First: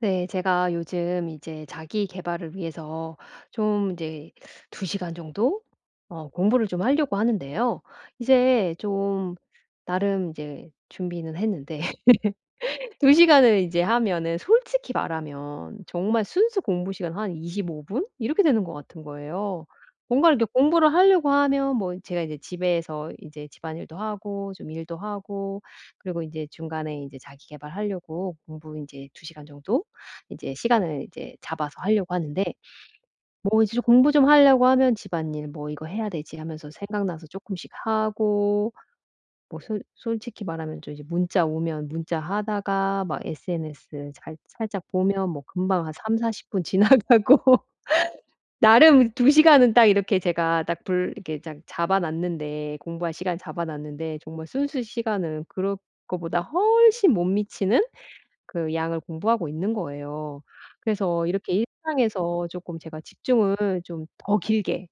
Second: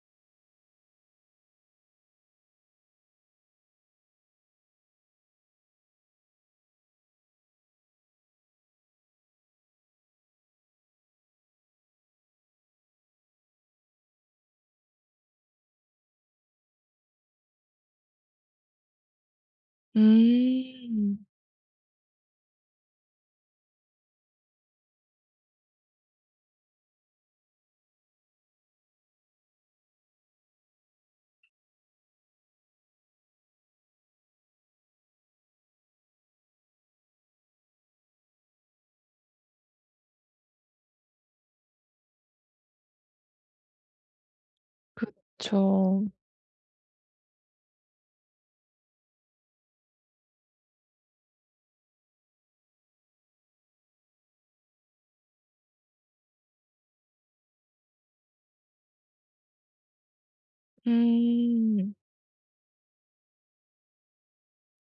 네. 제가 요즘 이제 자기 개발을 위해서 좀 이제 2 시간 정도 공부를 좀 하려고 하는데요. 이제 좀 나름 이제 준비는 했는데 두 시간을 이제 하면은 솔직히 말하면 정말 순수 공부 시간 한 25분 이렇게 되는 것 같은 거예요. 뭔가 이렇게 공부를 음. 하려고 하면 뭐 제가 이제 집에서 이제 집안일도 하고 좀 일도 하고 그리고 이제 중간에 이제 자기 개발하려고 공부 이제 두 시간 정도 이제 시간을 이제 잡아서 하려고 하는데 뭐 이제 공부 좀 하려고 하면 집안일 뭐 '이거 해야 되지.' 하면서 생각나서 조금씩 하고 뭐 솔 솔직히 말하면 좀 이제 문자 오면 문자하다가 막 SNS 잘 살짝 보면 뭐 금방 한 저. 3사4 0분 지나가고 나름 두 시간은 딱 이렇게 제가 딱 불 이렇게 딱 잡아 놨는데 공부할 시간 잡아 놨는데 정말 순수 시간은 그럴 거보다 훨씬 못 미치는 그 양을 공부하고 있는 거예요. 그래서 이렇게 음. 일상에서 조금 제가 집중을 좀 더 길게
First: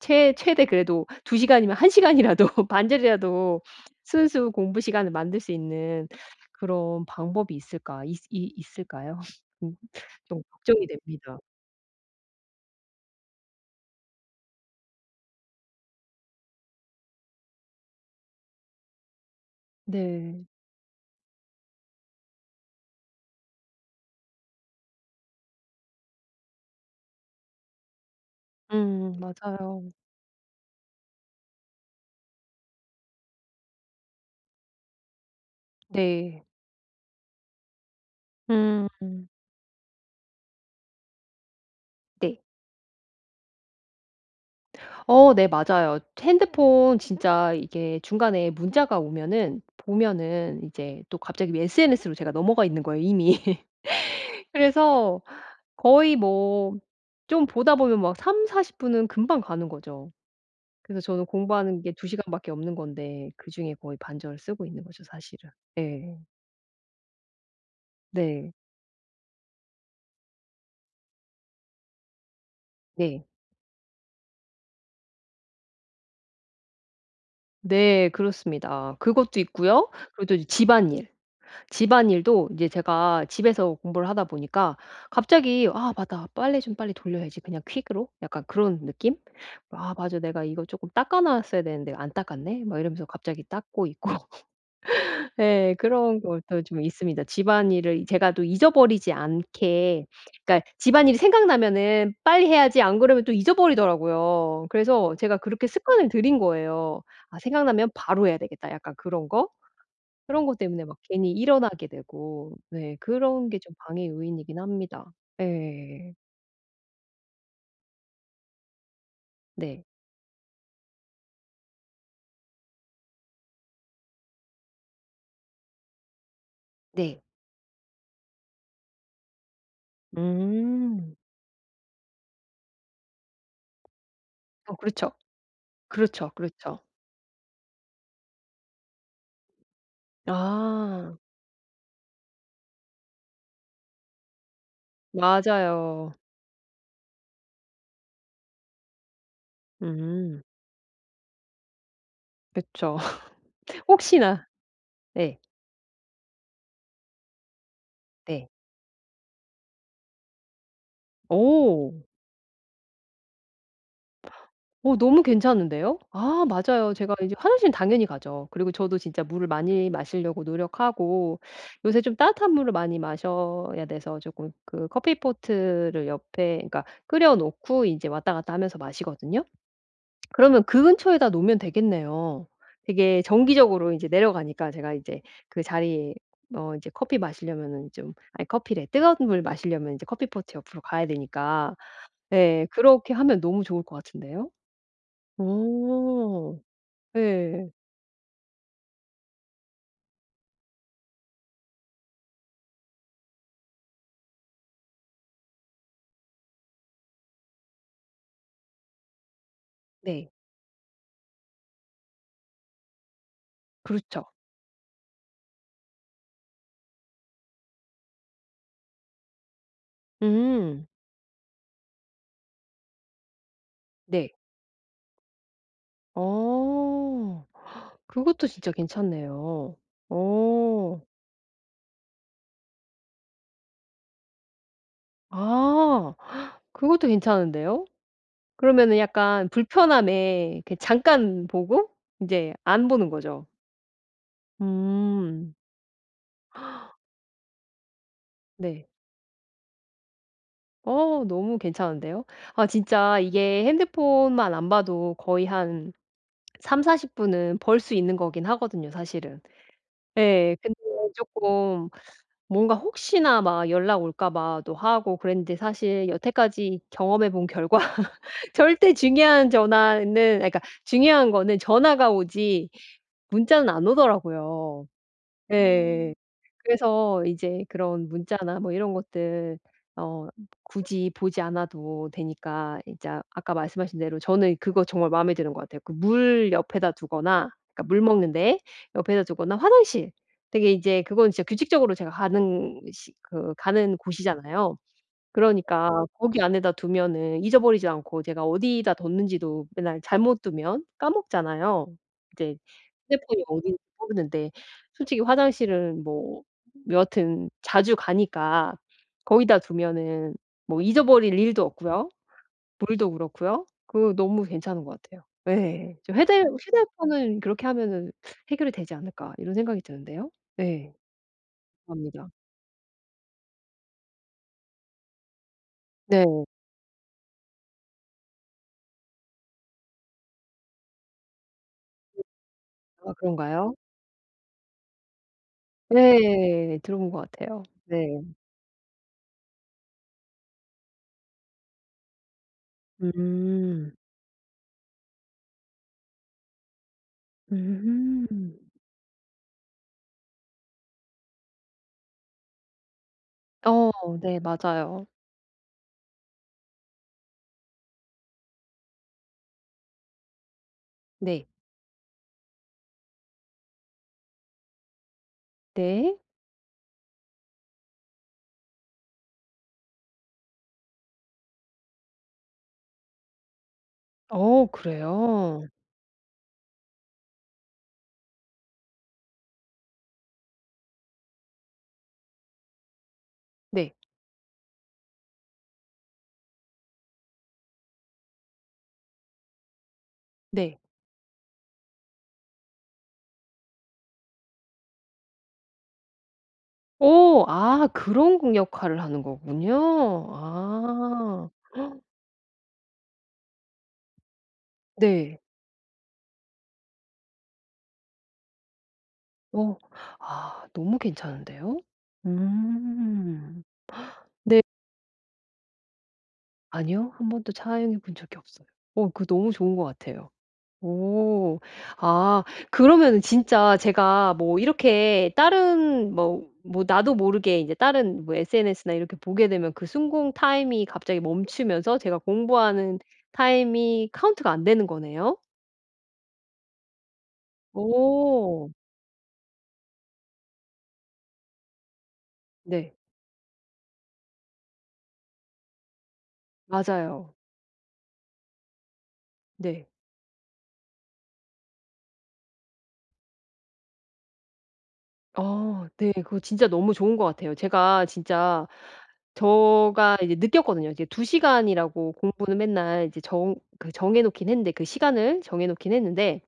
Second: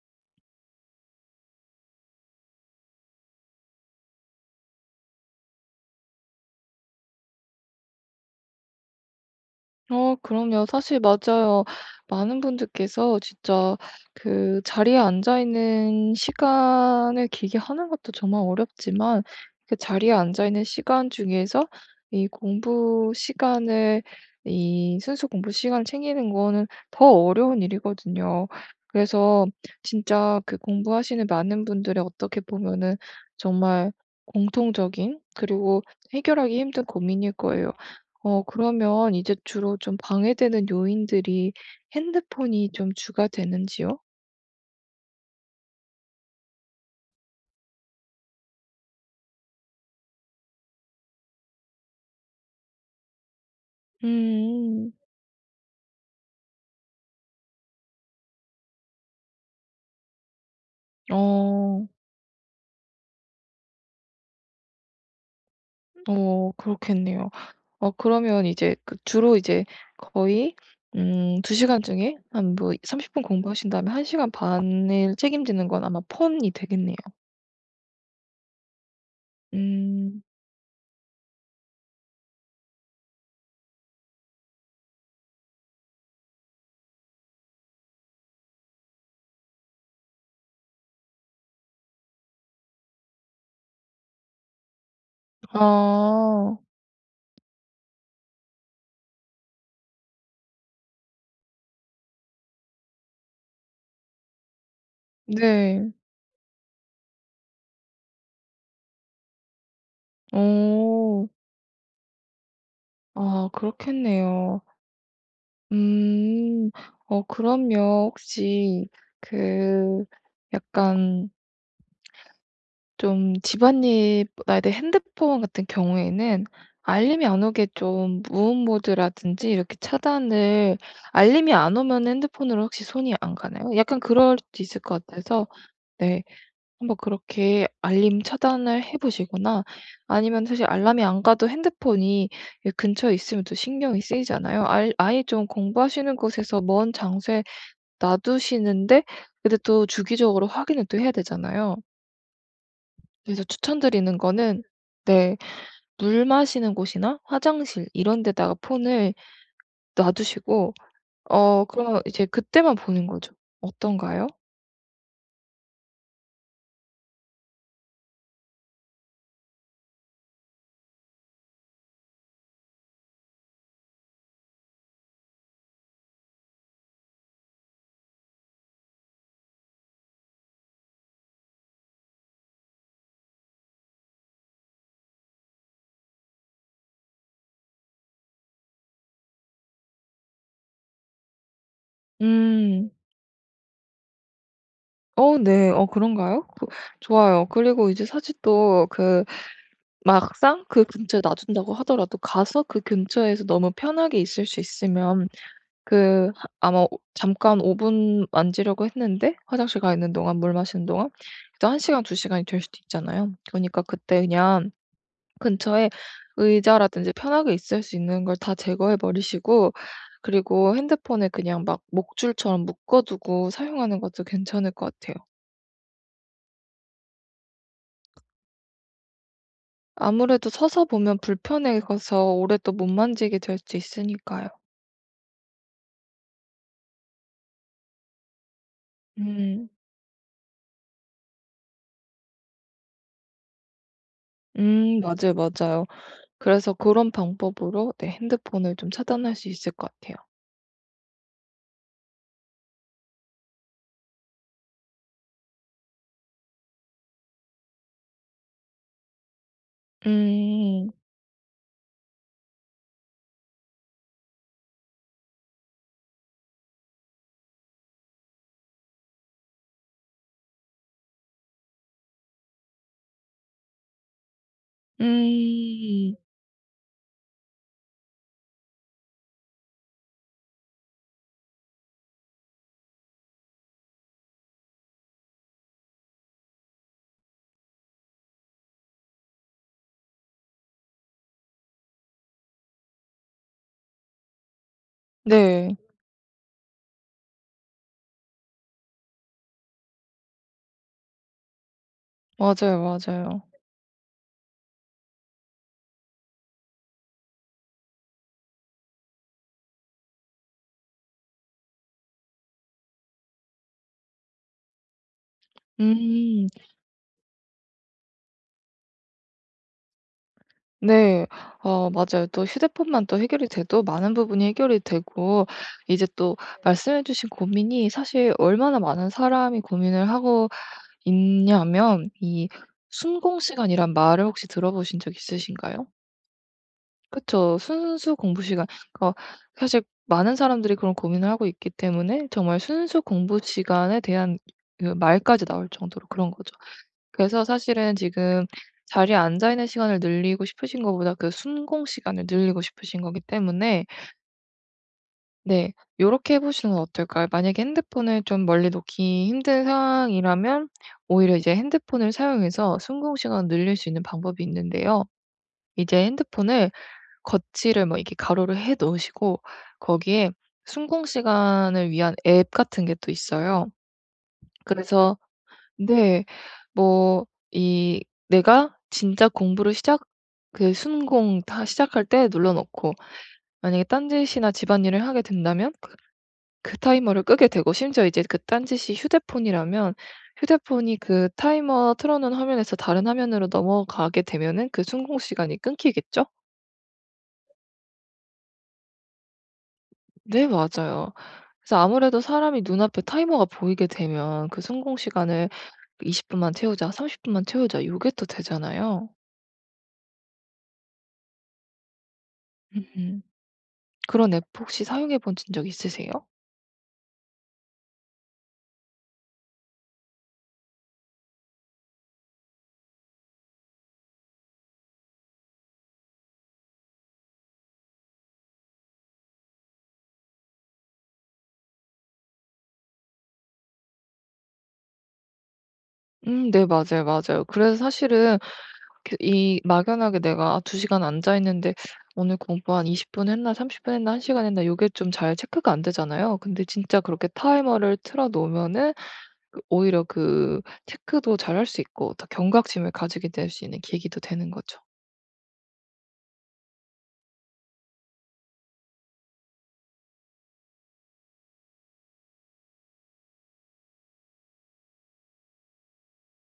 최 최대 그래도 두 시간이면 한 시간이라도 반절이라도 순수 공부 시간을 만들 수 있는 그런 방법이 있을까? 있 이 있을까요? 음 좀 그럼요. 걱정이 사실 됩니다. 맞아요. 많은 분들께서 진짜 그 자리에 앉아 있는 시간을 길게 하는 것도 정말 어렵지만, 그 자리에 네. 앉아 있는 시간 중에서 이 공부 시간을 이 순수 공부 시간을 챙기는 거는 더 어려운 일이거든요. 그래서 맞아요. 진짜 그 공부하시는 많은 분들의 어떻게 보면은 정말 공통적인, 그리고 네. 해결하기 힘든 고민일 거예요. 그러면 음. 이제 주로 좀 방해되는 요인들이 네. 핸드폰이 좀 주가 되는지요? 네 맞아요. 핸드폰 진짜 이게 중간에 문자가 오면은 보면은 이제 또 갑자기 SNS로 제가 넘어가 있는 거예요 이미. 음. 그래서 거의 뭐 좀 보다 보면 막3사4 0 분은 금방 가는 거죠. 그래서 저는 공부하는 어. 게 2 시간밖에 없는 건데 그중에 거의 반절을 쓰고 있는 거죠 사실은. 네, 그렇겠네요. 그러면 네. 이제 그 주로 이제 거의, 두 시간 중에 한 뭐 30분 네. 공부하신 다음에 한 시간 반을 책임지는 건 아마 폰이 되겠네요. 네 그렇습니다. 그것도 있고요. 음. 그리고 또 이제 집안일. 집안일도 이제 제가 집에서 공부를 하다 보니까 갑자기 '아 맞다. 빨래 좀 빨리 돌려야지 그냥 퀵으로.' 약간 그런 느낌? '아 맞아. 내가 이거 쪼끔 닦아 놨어야 되는데 안 닦았네.' 막 이러면서 갑자기 닦고 있고. 예. 그런 아. 것도 좀 있습니다. 집안일을 제가 또 잊어버리지 않게 그러니까 집안일이 생각나면은 빨리 해야지 안 그러면 또 잊어버리더라고요. 그래서 제가 그렇게 네. 습관을 들인 거예요. '아 생각나면 바로 해야 되겠다.' 약간 그런 거? 그런 것 때문에 막 어. 괜히 일어나게 되고 네 그런 아 게 좀 방해 요인이긴 그렇겠네요. 합니다. 예. 음. 그럼요. 혹시 네. 그 약간 좀 집안일보다 이제 핸드폰 같은 경우에는 네. 알림이 안 오게 좀 무음 모드라든지 이렇게 차단을, 음. 알림이 안 오면 핸드폰으로 혹시 손이 안 가나요? 약간 그럴 수도 어 있을 것 그렇죠. 같아서, 네, 그렇죠, 그렇죠. 한번 그렇게 알림 차단을 해 보시거나 아니면 사실 알람이 아 안 가도 핸드폰이 이 근처에 있으면 또 신경이 쓰이잖아요. 알 아예 좀 맞아요. 공부하시는 곳에서 먼 장소에 놔두시는데, 근데 또 음. 주기적으로 확인을 또 해야 되잖아요. 그쵸. 그래서 추천드리는 혹시나 거는, 네, 예. 물 마시는 곳이나 화장실 이런 네. 데다가 폰을 놔두시고 오. 그러면 이제 그때만 보는 거죠. 어떤가요? 어 너무 괜찮은데요? 아 맞아요. 제가 이제 화장실은 당연히 가죠. 그리고 저도 진짜 물을 많이 마시려고 노력하고 요새 좀 따뜻한 물을 많이 마셔야 돼서 조금 그 커피포트를 옆에 그러니까 끓여 놓고 인제 왔다 갔다 하면서 마시거든요. 그러면 그 근처에다 놓으면 되겠네요. 되게 정기적으로 인제 내려가니까 제가 이제 그 자리에 이제 커피 마시려면은 좀 아니 커피래. 뜨거운 물 마시려면 이제 커피포트 옆으로 가야 되니까 예. 음. 그렇게 하면 너무 좋을 것 같은데요. 네. 그런가요? 오. 그 좋아요. 예. 그리고 이제 사실 또 그 막상 그 근처에 놔둔다고 하더라도 가서 그 근처에서 너무 편하게 있을 수 있으면 그 하 아마 오 잠깐 5분 만지려고 했는데 화장실 가 있는 네. 동안, 물 마시는 동안 그래도 1 시간, 2 시간이 될 수도 있잖아요. 그러니까 그때 그렇죠. 그냥 근처에 의자라든지 편하게 있을 수 있는 걸 다 제거해 버리시고 그리고 음. 핸드폰을 그냥 막 목줄처럼 묶어 두고 사용하는 것도 네. 괜찮을 것 같아요. 어. 그것도 진짜 괜찮네요. 아무래도 서서 어. 보면 불편해서 오래 또 못 만지게 될 수 있으니까요. 아. 그것도 괜찮은데요. 그러면은 약간 음. 불편함에 그 잠깐 보고 인제 안 보는 거죠. 맞아요, 음. 맞아요. 그래서 그런 방법으로, 네, 핸드폰을 네. 좀 차단할 수 있을 것 같아요. 어 너무 괜찮은데요. 아 진짜 이게 핸드폰만 안 봐도 거의 한3사4 0 분은 벌 수 있는 거긴 하거든요 사실은. 예. 근데 음. 쪼끔 뭔가 혹시나 막 연락 올까 봐도 하고 그랬는데 사실 여태까지 경험해 본 결과 절대 중요한 전화는 아 그러니까 중요한 거는 전화가 오지 문자는 안 오더라고요. 예. 음. 그래서 이제 그런 문자나 뭐 이런 것들 어 굳이 보지 않아도 되니까 이제 아까 말씀하신 대로 저는 그거 정말 마음에 드는 것 같아요. 그 물 옆에다 두거나 그러니까 물 먹는 데 옆에다 두거나 화장실 되게 이제 그건 진짜 규칙적으로 제가 가는 시 그 가는 곳이잖아요. 네. 그러니까 거기 안에다 두면은 잊어버리지 않고 제가 어디다 뒀는지도 맨날 잘못 두면 까먹잖아요. 이제 맞아요, 휴대폰이 맞아요. 어딘지 모르는데 솔직히 화장실은 뭐 여하튼 자주 가니까 거기다 두면은 뭐 잊어버릴 일도 없고요. 물도 그렇고요. 그 너무 괜찮은 것 같아요. 예. 저 음. 휴대폰은 그렇게 하면은 '해결이 되지 않을까.' 이런 생각이 드는데요. 네. 네. 맞아요. 감사합니다. 또 휴대폰만 또 해결이 돼도 많은 부분이 해결이 되고, 이제 또 네. 말씀해 주신 고민이 사실 얼마나 많은 사람이 고민을 하고 있냐면, 이 아 순공 그런가요? 시간이란 말을 혹시 들어보신 적 있으신가요? 네. 들어본 것 그쵸. 같아요. 순수 네. 공부 시간. 그러니까 사실 많은 사람들이 그런 고민을 하고 있기 때문에 정말 순수 공부 음. 시간에 대한 그 말까지 나올 정도로 그런 거죠. 그래서 사실은 지금 음. 자리에 앉아 있는 시간을 늘리고 싶으신 것보다 그 순공 시간을 늘리고 싶으신 거기 때문에, 어 네 맞아요. 네, 요렇게 해 보시는 건 어떨까요? 만약에 핸드폰을 좀 멀리 놓기 힘든 상황이라면 오히려 네. 이제 핸드폰을 사용해서 순공 시간을 늘릴 수 있는 방법이 있는데요. 이제 네. 핸드폰을, 거치를 뭐 이렇게 가로로 해 놓으시고 거기에 순공 시간을 위한 앱 같은 게 또 있어요. 어 그래서 그래요? 네. 뭐 이 내가 진짜 공부를 시작 그 순공 다 시작할 때 눌러 놓고 만약에 네. 딴짓이나 집안일을 하게 된다면 그 타이머를 끄게 되고, 심지어 이제 그 딴짓이 휴대폰이라면 네. 휴대폰이 그 타이머 틀어 놓은 화면에서 다른 화면으로 넘어가게 되면은 그 순공 시간이 끊기겠죠? 오, 아 그런 공 역할을 하는 거군요. 네 맞아요. 아 그래서 아무래도 사람이 눈앞에 타이머가 보이게 되면 그 성공 네. 시간을 20 분만 채우자, 30 분만 채우자 요게 또 되잖아요. 어 아 너무 괜찮은데요? 음 음. 그런 앱 네. 혹시 사용해 보신 적 있으세요? 아니요. 한 번도 사용해 본 적이 없어요. 어 그거 너무 좋은 것 같아요. 오. 아 그러면은 진짜 제가 뭐 이렇게 다른 뭐 뭐 나도 모르게 이제 다른 뭐 SNS나 이렇게 보게 되면 그 순공 타임이 갑자기 멈추면서 제가 공부하는 타임이 카운트가 안 되는 거네요? 네. 맞아요, 맞아요. 그래서 사실은 오 그 이 막연하게 내가 '아 2 시간 앉아 있는데 오늘 공부 한 네. 20분 했나, 30분 했나, 1 시간 했나.' 요게 좀 잘 체크가 안 되잖아요. 근데 진짜 그렇게 맞아요. 타이머를 틀어 놓으면은 그 네. 오히려 그 체크도 잘할 수 있고 더 경각심을 가지게 될 수 있는 계기도 되는 거죠. 네. 그거 진짜 너무 좋은 것 같아요. 제가 진짜 제가 이제 느꼈거든요. 이제 두 시간이라고 공부는 맨날 이제 정 그 정해 놓긴 했는데 그 시간을 정해 놓긴 했는데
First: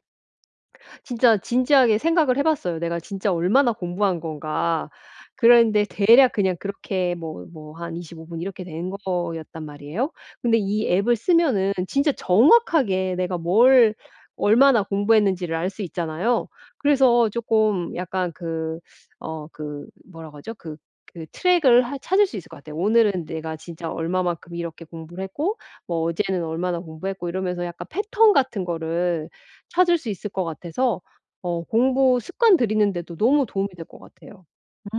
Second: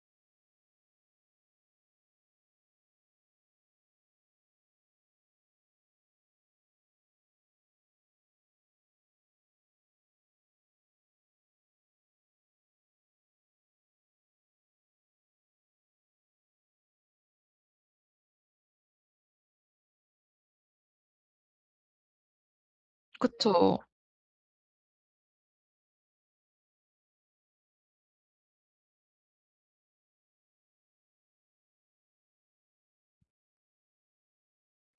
진짜 진지하게 생각을 해 봤어요. '내가 진짜 얼마나 공부한 건가.' 그런데 대략 그냥 그렇게 뭐 뭐 한 25분 이렇게 된 거였단 말이에요. 근데 이 앱을 쓰면은 진짜 정확하게 내가 뭘 얼마나 공부했는지를 알 수 있잖아요. 그래서 조금 약간 그 어 그 뭐라고 하죠? 그 그 트랙을 하 찾을 수 있을 것 같아요. 오늘은 내가 그쵸. 진짜 얼마만큼 이렇게 공부를 했고 뭐 어제는 얼마나 공부했고 이러면서 약간 패턴 같은 거를 찾을 수 있을 것 같아서 공부 습관 들이는 데도 너무 도움이 될 것 같아요.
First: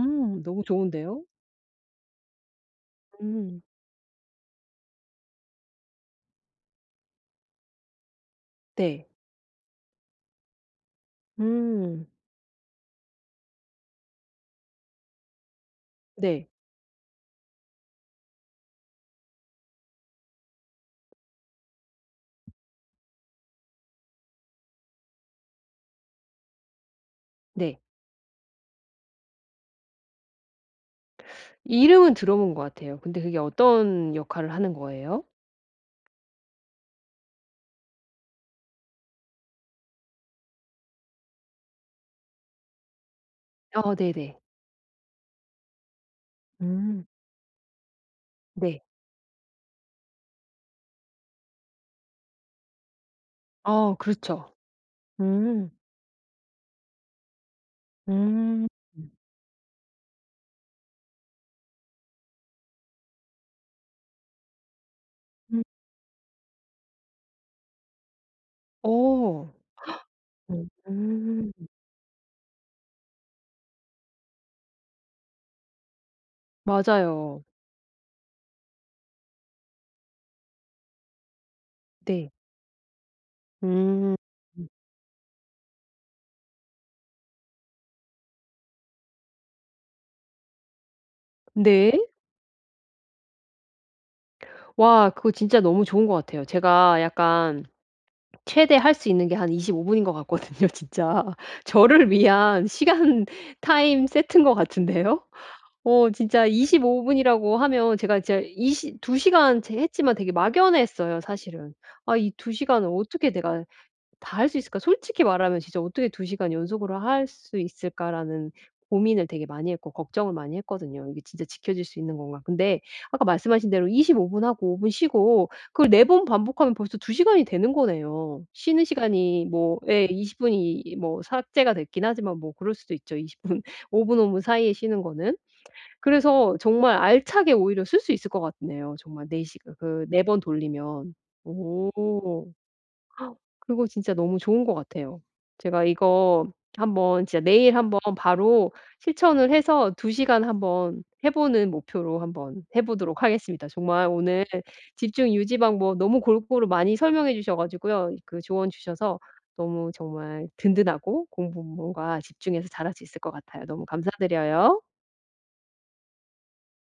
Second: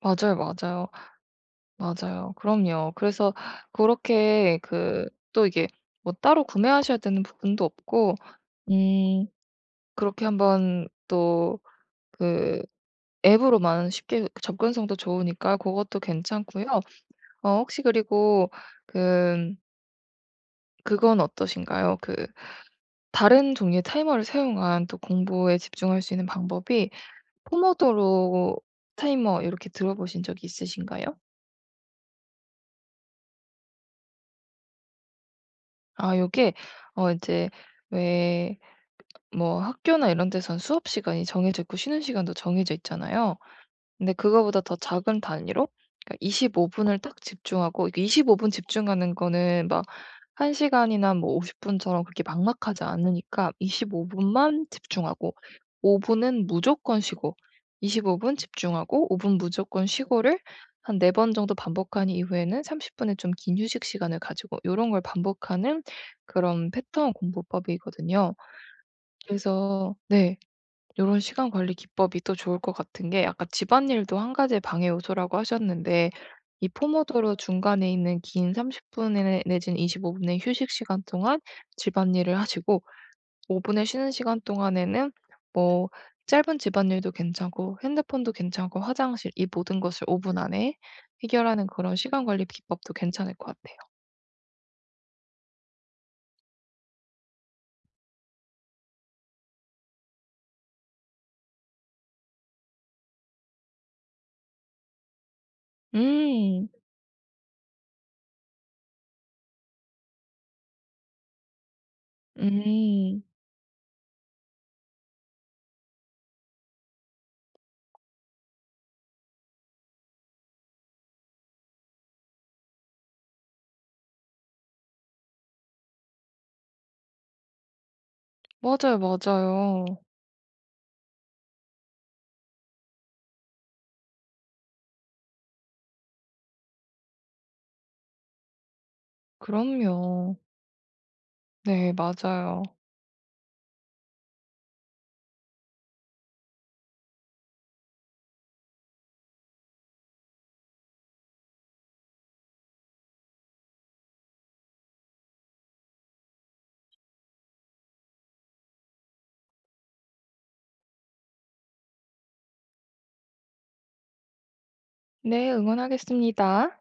맞아요, 너무 맞아요. 좋은데요? 맞아요. 그럼요. 그래서 음. 그렇게 그 또 이게 뭐 따로 구매하셔야 되는 부분도 없고, 네. 음 그렇게 한번 또 음. 그 앱으로만 쉽게 그 접근성도 좋으니까 그것도 네. 괜찮고요. 혹시 그리고 그 그건 어떠신가요? 그 다른 종류의 타이머를 사용한 또 공부에 집중할 수 있는 방법이, 네. 포모도로 타이머 이렇게 들어보신 적이 있으신가요? 이름은 들어본 것 같아요. 근데 그게 어떤 역할을 하는 거예요? 아 요게 이제 왜 뭐 학교나 이런 데선 수업 시간이 정해져 있고 쉬는 시간도 정해져 있잖아요. 어 근데 네네. 그거보다 더 작은 단위로, 그러니까 25 분을 음. 딱 집중하고, 이게 25분 네. 집중하는 거는 막 1 시간이나 뭐 50 분처럼 그렇게 막막하지 않으니까 어 25 그렇죠. 분만 집중하고 음. 5 분은 무조건 쉬고, 25분 음. 집중하고 5분 무조건 쉬고를 한 4번 정도 반복한 이후에는 30 분의 좀 긴 휴식 시간을 가지고, 이런 걸 음. 반복하는 그런 패턴 공부법이거든요. 오, 그래서 네. 이런 시간 음. 관리 기법이 또 좋을 것 같은 게, 아까 집안일도 한 가지의 방해 요소라고 하셨는데 이 포모도로 맞아요. 중간에 있는 긴 30분 내지는 25 분의 휴식 시간 동안 네. 집안일을 하시고, 5 분의 쉬는 음. 시간 동안에는 뭐 짧은 집안일도 괜찮고 핸드폰도 괜찮고 화장실, 이 모든 것을 5분 안에 해결하는 그런 네. 시간 관리 기법도 괜찮을 것 같아요. 와 그거 진짜 너무 좋은 것 같아요. 제가 약간 최대 할 수 있는 게 한 25 분인 것 같거든요 진짜. 저를 위한 시간 타임 세트인 것 같은데요. 어 진짜 음. 25 분이라고 하면 제가 진짜 이시 2 시간 제 했지만 되게 막연했어요 사실은. '아 이 2 시간을 음. 어떻게 내가' 다 할 수 있을까? 솔직히 말하면 진짜 '어떻게 2 시간 연속으로 할 수 있을까?'라는 고민을 되게 많이 했고 걱정을 많이 했거든요. '이게 진짜 지켜질 수 있는 건가?' 근데 아까 말씀하신 대로 25분 하고 5분 쉬고 그걸 4번 반복하면 벌써 2 시간이 되는 거네요. 쉬는 맞아요, 시간이 뭐 맞아요. 예 20 분이 뭐 삭제가 됐긴 하지만 뭐 그럴 수도 있죠. 20분 5 분, 5분 사이에 쉬는 거는. 그래서 정말 알차게 오히려 쓸 수 있을 것 같네요 정말 4 시간 그네 그럼요. 번 돌리면. 네 오. 맞아요. 그거 진짜 너무 좋은 것 같아요. 제가 이거 한번 진짜 내일 한번 바로 실천을 해서 두 시간 한번 해 보는 목표로 한번 해 보도록 하겠습니다. 정말 오늘 집중 유지 방법 너무 골고루 많이 설명해 주셔 가지고요. 그 조언 주셔서 너무 정말 든든하고 공부 뭔가 집중해서 잘할 수 있을 것 같아요. 너무 감사드려요. 네, 응원하겠습니다.